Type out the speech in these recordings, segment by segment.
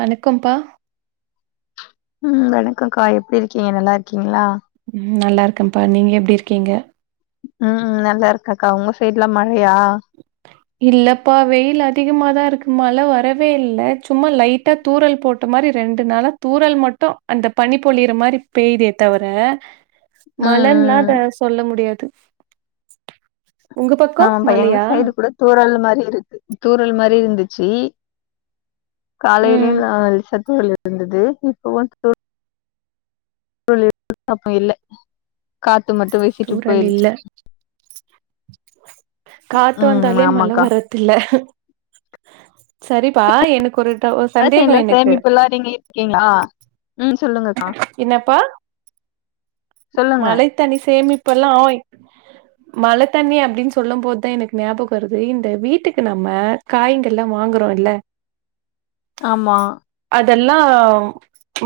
வணக்கம்ப்பா ம் வணக்கோக்கா எப்டி இருக்கீங்க நல்லா இருக்கீங்ளா ம் நல்லா இருக்கம்ப்பா நீங்க எப்டி இருக்கீங்க ம் நல்லார்க்கக்கா உங்க சைட்லா மழையா இல்லப்பா வெய்ல் அதிகமாதா இருக்கு மழ வரவே இல்ல சும்மா லைட்டா தூறல் போட்ட மாரி ரெண்டு நாளா தூறல் மட்டு அந்த பனி பொழியிற மாரி பெய்தே தவர ஊ மழன்லா அத சொல்ல முடியாது உங்க பக்கோ ஆமாப்பா எங்க மழயா சைடு கூட தூறல் மாரி இருக்கு தூறல் மாரி இர்ந்துச்சி ம் காலைலயு அ லேசா தூறல் இர்ந்துது இப்பவு தூற ல் அப்போ இல்ல காத்து மட்டு வீசிட்டு தூறல் போய்ருச்சு இல்ல காத்து வந்தாலே மழ ஆமாக்கா வரா தில்ல சரிப்பா எனக்கொரு எர்த் ரெய்ன்ல சேமிப்புல்லா நீங்க இருக்கீங்ளா ம் சொல்லுங்கக்கா என்னப்பா சொல்லுங்க மழை தண்ணி சேமிப்பெல்லா ஓய் மழ தண்ணி அப்டின் சொல்லும்போத் தா எனக்கு ஞாபகோ வருது இந்த வீட்டுக்கு நம்ம காய்ங்கல்லா வாங்குறோ இல்ல ஆமா அதெல்லா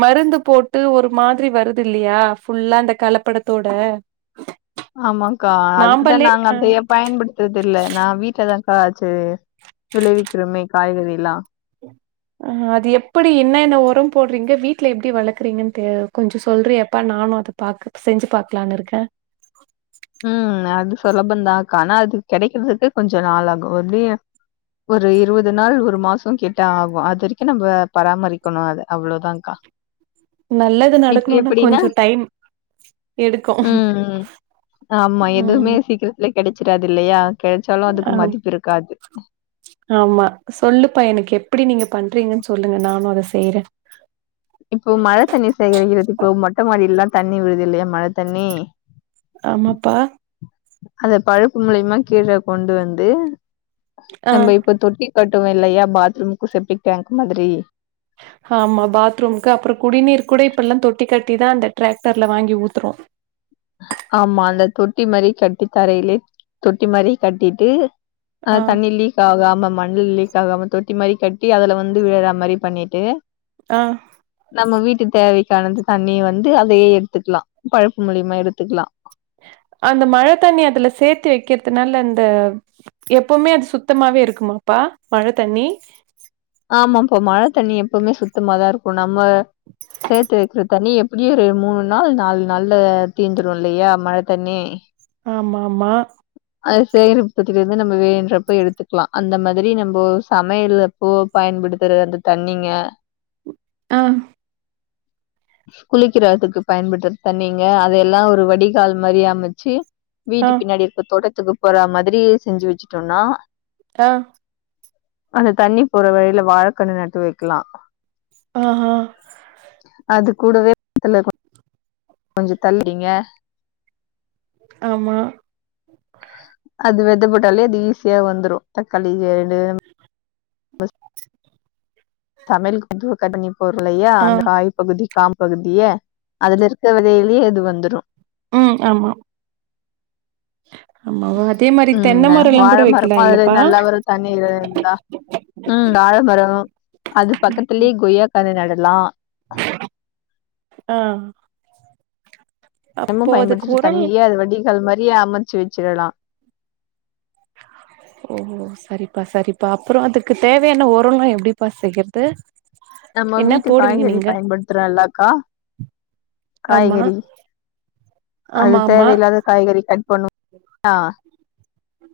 மருந்து போட்டு ஒரு மாதிரி வருதில்லியா ஃபுல்லா இந்த கலப்படத்தோட ஆமாங்க்கா அதுக்குதா நாம்பளே நாங்க அ அந்த எப் பயன்படுத்துற்தில்ல நா வீட்லதாக்கா வெச்சு விளைவிக்கிறமே காய்கறில்லா ஆ அது எப்டி என்னென்ன ஒரோ போட்றீங்க வீட்ல எப்டி வளக்கறீங்கன்ட்டு கொஞ்சோ சொல்றயாப்பா நானு அத பாக்க செஞ்சு பாக்கலான்னுருக்கே ம் அது சுலபந்தாக்கா ஆனா அது கெடைக்கிறதுக்கு கொஞ்சோ நாள் ஆகு ம் எப்டியு ஒரு இருவது நாள் ஒரு மாசோ கிட் ட ஆகு அது வரைக்கு நம்ப பராமரிக்கணு அத அவ்ளோதாங்க்கா நல்லது நடக்கணுன்னா கொஞ்சோ டைம் எடுக்கு ம். ஆமா ம் எதுமே சீக்கிரத்துல கெடச்சிறாது இல்லயா கெட்ச்சாலு ஆ அதுக்கு மதிப்பிருக்காது ஆமா சொல்லுப்பா எனக்கு எப்டி நீங்க பண்றீங்கன் சொல்லுங்க நானு அத செய்றே இப்போ மழ தண்ணி சேகரிக்கிறது இப்போ மொட்ட மாடில்லா தண்ணி விழுதில்லயா மழ தண்ணி ஆமாப்பா அத பழுப்பு மூலியமா கீழ கொண்டு வந்து ஆ நம்ம இப்ப தொட்டி கட்டுவோ இல்லயா பாத்ரூம்க்கு செப்டிக் டேங்க்கு மாதிரி ஹாமா பாத்ரூம்க்கு அப்றோ குடிநீர் கூட இப்பெல்லா தொட்டி கட்டி தா அந்த ட்ராக்டர்ல வாங்கி ஊத்தறோ ஆமா அந்த தொட்டி மாரி கட்டி தரையிலயே தொட்டி மாரி கட்டிட்டு ஆ தண்ணி லீ க்காகாம மண்ல லீக் ஆகாம தொட்டி மாரி கட்டி அதுல வந்து விழுற மாரி பண்ணிட்டு ஆ நம்ம வீட்டு தேவைக்கானது தண்ணி வந்து அதையே எத்துக்கலா பழுப்பு மூலியமா எடுத்துக்குலா அந்த மழ தண்ணி அதுல சேத்து வக்கிறதுனால அந்த எப்போமே அது சுத்தமாவே இருக்குமாப்பா மழ தண்ணி ஆமாப்பா மழ தண்ணி எப்போமே சுத்தமா தா இருக்கு நம்ம சேத்து வக்கிற தண்ணி எப் ப்டியேரு மூணு நாள் நாலு நாள்ல தீந்துரு இல்லையா மழ தண்ணி ஆமா ஆமா அது செய்றப்பத்தேல இருந்து நம்ம வேனுன்றப்ப எடுத்துக்கலா அந்த மாதிரி நம்போ சமையல் அப்போ பயன்படுத்துற அந்த தண்ணிங்க ஆ குளிக்கிறத்துக்கு பயன்படுத்துற தண்ணிங்க அதெல்லா ஒரு வடிகால் மாரி அமச்சு வீட்டு பின்னாடி இருக்க தோட்டத்துக்கு போற மாரி செஞ்சு வச்சுட்டோன்னா ஆ அந்த தண்ணி போற வழில வாழக்கன்னு நட்டு வக்கலா ஆ ஆ அது கூடவே பக்கத்துல கொஞ்சோ தள்ளிங்க ஆமா அது வெத போட்டாலே அது ஈஸியா வந்துரு தக்காளி ஏடு தமிழ் வந்து [unintelligible] ஆ அந்த காய் பகுதி கா பகுதியே அதுல இருக்க வெதைலயே இது வந்துரு ம் ஆமா ஆமாவா அதே மாரி ம் தென்ன ந்தா மரல்லா வாழ கூட வைக்கலா மரமு அதுல இல்லப்பா நல்லா வரு தண்ணி இ இருந்தா ம் வாழமரோ அது பக்கத்துலயே கொய்யாக் கன்ன நடலா ஆ அப்போ மும் அதுக்கு பயன்படுத்திட்டு உரம் தண்ணியே அது வடிகால் மாரியே அமைச்சு வச்சிடலா ஓ சரிப்பா சரிப்பா அப்புறோ அதுக்கு தேவையான ஒரோ லா எப்டிப்பா செய்யறது நம்ம என்ன வீட்டு போடுவீங்க காய்கறி நீங்க பயன்படுத்துறோலக்கா ஆமா காய்கறி அது ஆமா தேவை இல்லாத காய்கறி கட் பண்ணும் ஆ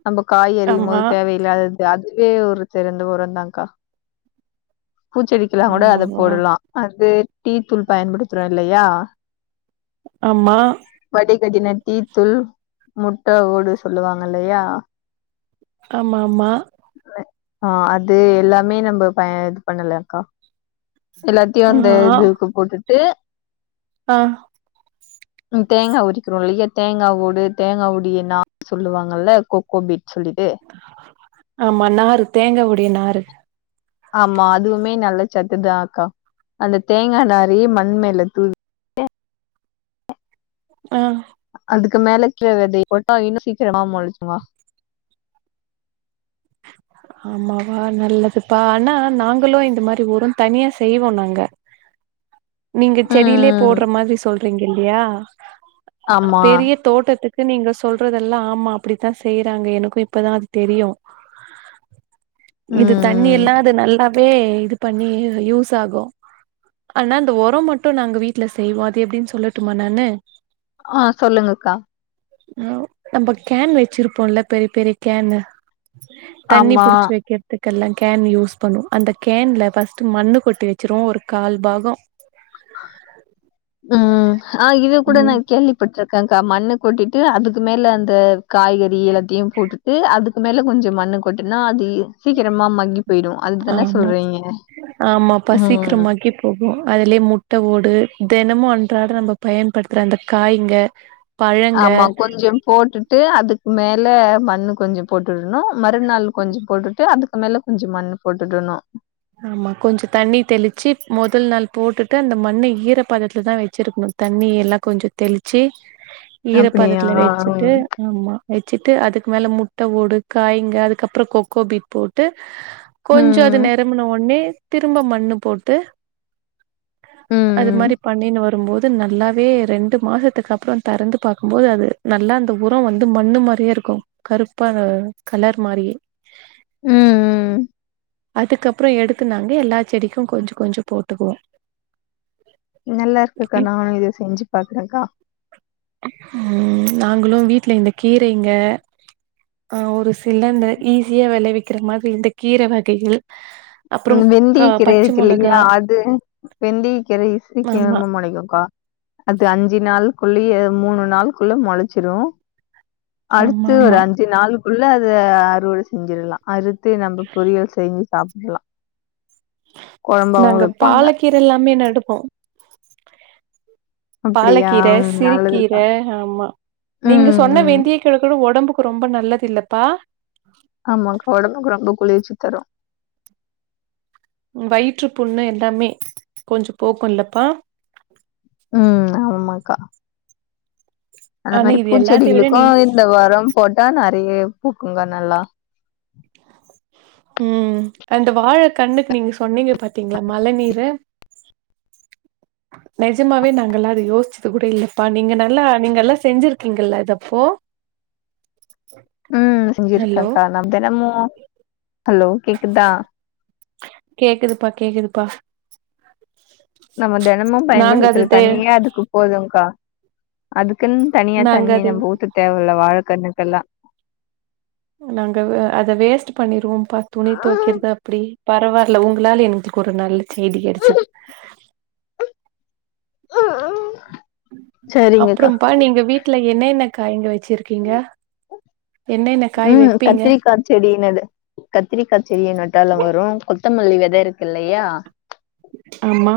நம்ப காய் அரியும் ஆமா போது தேவையில்லாத அதுவே ஒரு தெரிந்த உர தா கா பூச்செடிக்கலா ஆமா கூட அத ஆமாவா போடலா அது டீ தூள் பயன்படுத்துறோ இல்லையா ஆமா வடிகட்டின டீ தூள் முட்ட ஓடு சொல்லுவாங்க இல்லையா ஆமா ஆமா ஆ அது எல்லாமே நம்ப ப இது பண்ணலக்கா எல்லாத்தையு அந்த ஆமா ஆ இதுக்கு போட்டுட்டு ஆ ம் தேங்காய் உரிக்கிறோ இல்லையா தேங்கா ஓடு தேங்கா ஒடியனா சொல்லுவாங்கல்ல கொக்கோ பீட் சொல்லிட்டு ஆமா நாரு தேங்காவுடைய நாரு ஆமா அதுவுமே நல்ல சத்துதா அக்கா அந்த தேங்காய் நாரே மண் மேல தூ ஆ அதுக்கு மேலக்ற விதைய போட்டா இன்னு சீக்கிரம்மா முளச்சுருங்களா ஆமாவா நல்லதுப்பா ஆனா நாங்களு இந்த மாதிரி உரோ தனியா செய்வோ நாங்க நீங்க செடியிலே ம் போட்ற மாதிரி சொல்றீங்க இல்லையா ஆமா பெரிய தோட்டத்துக்கு நீங்க சொல்றதெல்லா ஆமா அப்டித்தா செய்யறாங்க எனக்கு இப்பதா அது தெரியு இது தண்ணி ம் எல்லா அது நல்லாவே இது பண்ணி யூஸ் ஆகு ஆனா இந்த உரோ மட்டு நாங்க வீட்டல செய்வோ அது எப்டின்னு சொல்லட்டுமா நானு ஆ சொல்லுங்கக்கா நம்ம கேன் வச்சிருப்போம்ல பெரிய பெரிய கேன் தண்ணி ஆமா புடிச்சு வைக்க அதுக்கெல்லா கேன் யூஸ் பண்ணுவு அந்த கேன்ல பஸ்ட்டு மண்ணு கொட்டி வச்சிருவோ ஒரு கால் பாகோ ம் ஆ இது கூட ம் நான் கேலி போட்ருக்கங்க்கா மண்ணு கொட்டிட்டு அதுக்கு மேல அந்த காய்கறி எல்லாத்தையு போட்டு ட்டு அதுக்கு மேல கொஞ்சோ மண்ணு கொட்டனா அது சீக்கிரமா மங்கி போயிடு அதுதான ஆமா சொல்றீங்க ம் போகும் அதுலயே முட்டை ஓடு தினமு அன்றாட நம்ம பயன்படுத்துற அந்த காய்ங்க பழங்க ஆமா கொஞ்சோ போட்டு ட்டு அதுக்கு மேல மண்ணு கொஞ்சோ போட்டுடணு மறுநாள் கொஞ்சோ போட்டுட்டு அதுக் அது மேல கொஞ்சோ மண்ணு போட்டுடணு ஆமா கொஞ்சோ தண்ணி தெளிச்சு முதல் நாள் போட்டுட்டு அந்த மண்ண ஈர பதத்துல தா வச்சிருக்கணு தண்ணி எல்லா கொஞ்சோ தெளிச்சு ம் ஈரப்பதத்தில வச்சுட்டு ஆமா வச்சுட்டு அதுக்கு மேல முட்டை ஓடு காய்ங்க அதுக்கப்றோ கொக்கோபீட் போட்டு கொஞ்சோ அது ம். ம். நேரோ உன்னே திரும்ப மண்ணு போட்டு அது ம். மாதிரி பண்ணி னு வரும்போது அ நல்லாவே ரெண்டு மாசத்துக்கு அப்றோ திறந்து பார்க்கும்போது அது நல்லா அந்த உரோ வந்து மண்ணு மாறியே இருக்கும் கருப்பான கலர் மாரி ம் ம் அதுக்கப்றோ எடுத்து நாங்க எல்லா செடிக்கு கொஞ்சோ கொஞ்சோ போட்டுக்குவோ நல்லா இருக்குக்கா நானு இத செஞ்சு பாக்குறேக்கா ஆ நாங்களு வீட்ல இந்த கீரைங்க ஆ ஒரு சிலந்த ஈஸியா விளைவிக்கிற மாதிரி இந்த கீரை வகைகள் அப்புறம் ம் வெந்திய க கீரை பச்ச மொளகா இருக்குள்ளீங்களா அது வெந்திய கீரை ஆமா சீக்கிரமா முளைக்குங்க்கா அது அஞ்சு நாள்குள்ளயே மூணு நாளுகுள்ள முளைச்சிரு ஆமா அடுத்து ஒரு ஆமா அஞ்சு நாளுக்குள்ள அத அறுவடை செஞ்சிரலா அறு த்து நம்ப பொரியல் செஞ்சு சாப்ட்டுக்கலா நாங்க வைப்பாங்க. பாலக்கீர எல்லாமே நடுப்போ அப்படியா? பாலக்கீரை ம். நல்லதுக்கா. சிறுக்கீரை ஆமா நீங்க ம், சொன்ன ம். வெந்திய கீர கூட உடம்புக்கு ரொம்ப நல்லது இல்லப்பா ஆமாங்க உடம்புக்கு ரொம்ப குளிர்ச்சி தரு வயிற்று புண்ணு எல்லாமே கொஞ்சோ போக்கு இல்லப்பா ம் ஆமாக்கா அந்த ஆனா மாதிரி இது எல்லாத்த விட பூச்செடிகளுக்கு நீ இந்த உரோ போட்டா நிறையா பூக்குங்க நல்லா ம் அந்த வாழ கண்ணுக்கு நீங்க சொன்னீங்க பாத்தீங்களா மழ நீரு நிஜமாவே நாங்க எல்லா அத யோசிச்சது கூட இல்லப்பா நீங்க நல்லா நீங்க எல்லா செஞ்சிருக்கீங்கல்ல இதப்போ ம் ஹலோ செஞ்சுருக்கேக்கா நா தெனமு ஹலோ கேக்குதா கேக்குதுப்பா கேக்குதுப்பா நம்ம தெனமு நாங்க பயன்படுத்துற அது தே தண்ணியே அதுக்கு போதுகா அதுக்குன்னு தனியா நாங்க தண்ணி அது நம்ம ஊத்து தேவல்ல வாழக்கன்னுக்கெல்லா நாங்க வ அத வேஸ்ட்டு பண்ணிருவோ பா துணி தொவைக்கறது அப்டி சேதி கெடச்சது அப்பறோ சரிங்கக்கா. ப்பா நீங்க வீட்ல என்னென்ன காய்ங்க வச்சிருக்கீங்க என்னென்ன காய் ம் வைப்பீங்க கத்திரிக்கா செடினது கத்திரிக்கா செடிய நட்டாலு வரு கொத்தமல்லி வெத இருக்கு இல்லையா ஆமா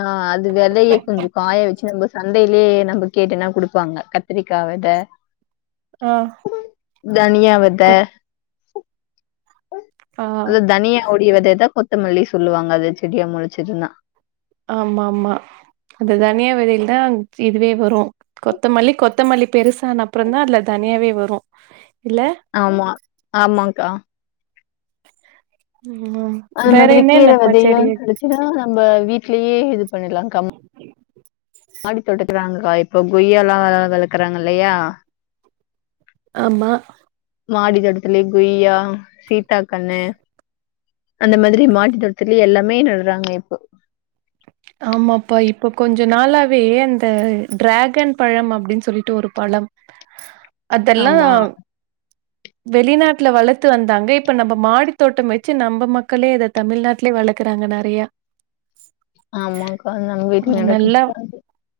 ஆ அது வெதையை கொஞ்சோ காய வச்சு நம்ம சந்தைலேயே நம்ம கேட்டனா குடுப்பாங்க கத் கத்தரிக்கா வெத ஆ தனியா வெத கொத் ஆ வு தனியா ஓடி வெத தா கொத்தமல்லி சொல்லுவாங்க அத செடியா மொளச்சுதுனா ஆமாமா அது தனியா வெதகள் தாங் சி இதுவே வரு கொத்தமல்லி கொத்தமல்லி பெருசான அப்றோதா அதுல தன்யாவே வரு இல்ல ஆமா ஆமாங்க்கா ம் ஆமாம் அது மாதிரி கீர வெதையு கெடச்சுனா நம்ப வீட்லயே இது பண்ணிற்லா கம் மாடி தோட்டுத்துலதா க்கா இப்ப கொய்யா ல்லா வளக்குறாங்க இல்லையா ஆமா மாடி தோட்டத்துலே குய்யா சீத்தா கண்ணு அந்த மாதிரி மாடி தோட்டத்துலயே எல்லாமே நடடுறாங்க இப்போ ஆமாப்பா இப்ப கொஞ்ச நாளாவே அந்த டிராகன் பழம் அப்டின்னு சொல்லிட்டு ஒரு பழம் அதெல்லா ஆமா, வெளிநாட்டுல வளத்து வந்தாங்க இப்ப நம்ம மாடி தோட்டம் வச்சு நம்ம மக்களே அத தமிழ்நாட்லயே வளக்குறாங்க நெறையா ஆமாக்கா. நம்ம வீட்ல ம் நல்லா நடக்குதுக்கா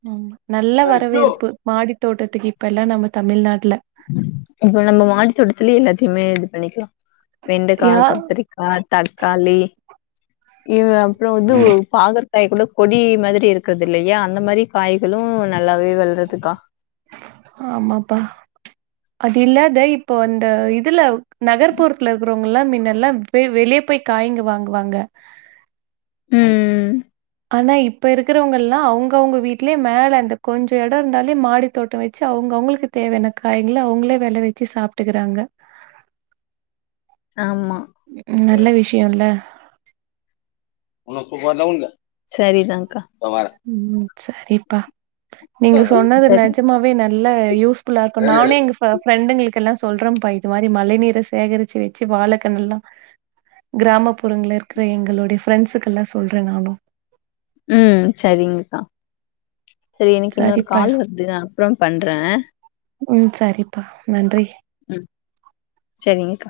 அம் நல்ல அது. வரவேற்பு மாடி தோட்டத்துக்கு இப்ப எல்லா நம்ம தமிழ்நாட்டுல இப்ப நம்ம மாடித்தோட்டத்துலயே எல்லாத்தையுமே இது பண்ணிக்கலா வெண்டைக்கா யா கத்திரிக் ஆ தக்காளி இயு அப்பறோ வந்து பாகற்க்காய் கூட கொடி மாதிரி இருக்குது இல்லையா அந்த மாரி காய்களு நல்லாவே வளருதுக்கா ஆமாப்பா அது இல்லாத இப்போ அந்த இதுல நகர்ப்புறத்துல இருக்குறோ நம்மெல்லா முன்னெல்லா போய் வெளிய போய் காய்ங்க வாங்குவாங்க ம் ஆனா இப்ப இருக்கிறவங்கல்லா அவங்கவுங்க வீடலயே மேல இந்த கொஞ்ச எடோ இருந்தாலே மாடி தோட்டோ வச்சு அவங்க அவங்களுக்கு தேவையான காயங்கள அவங்களே வெல வச்சு சாப்ட்டுக்கறாங்க ஆமா. ம் நல்ல விஷ்யோல்ல சரிதாங்கா ம் சரிப்பா நீங்க சொன்னது சரி. நெஜமாவே நல்லா யூஸ் ஃபுல்லா இருக்கும் நானே எங்க இப்ப ஃப்ரெண்டுங்களுக்கு எல்லா சொல்றம்ப்பா இது மாரி மழை நீர சேகரிச்சு வச்சு வாழக்கண்னல்லா கிராமப்புறங்கள இருக்கிற எங்களுடைய ஃப்ரெண்ட்ஸுக்கெல்லா சொல்றே நானும் ம் சரிங்கக்கா சரி எனக்கு இன்னொரு சரிப்பா. கால் வருது நா அப்றோ பண்றே ம் சரிப்பா நன்றி ம் சரிங்கக்கா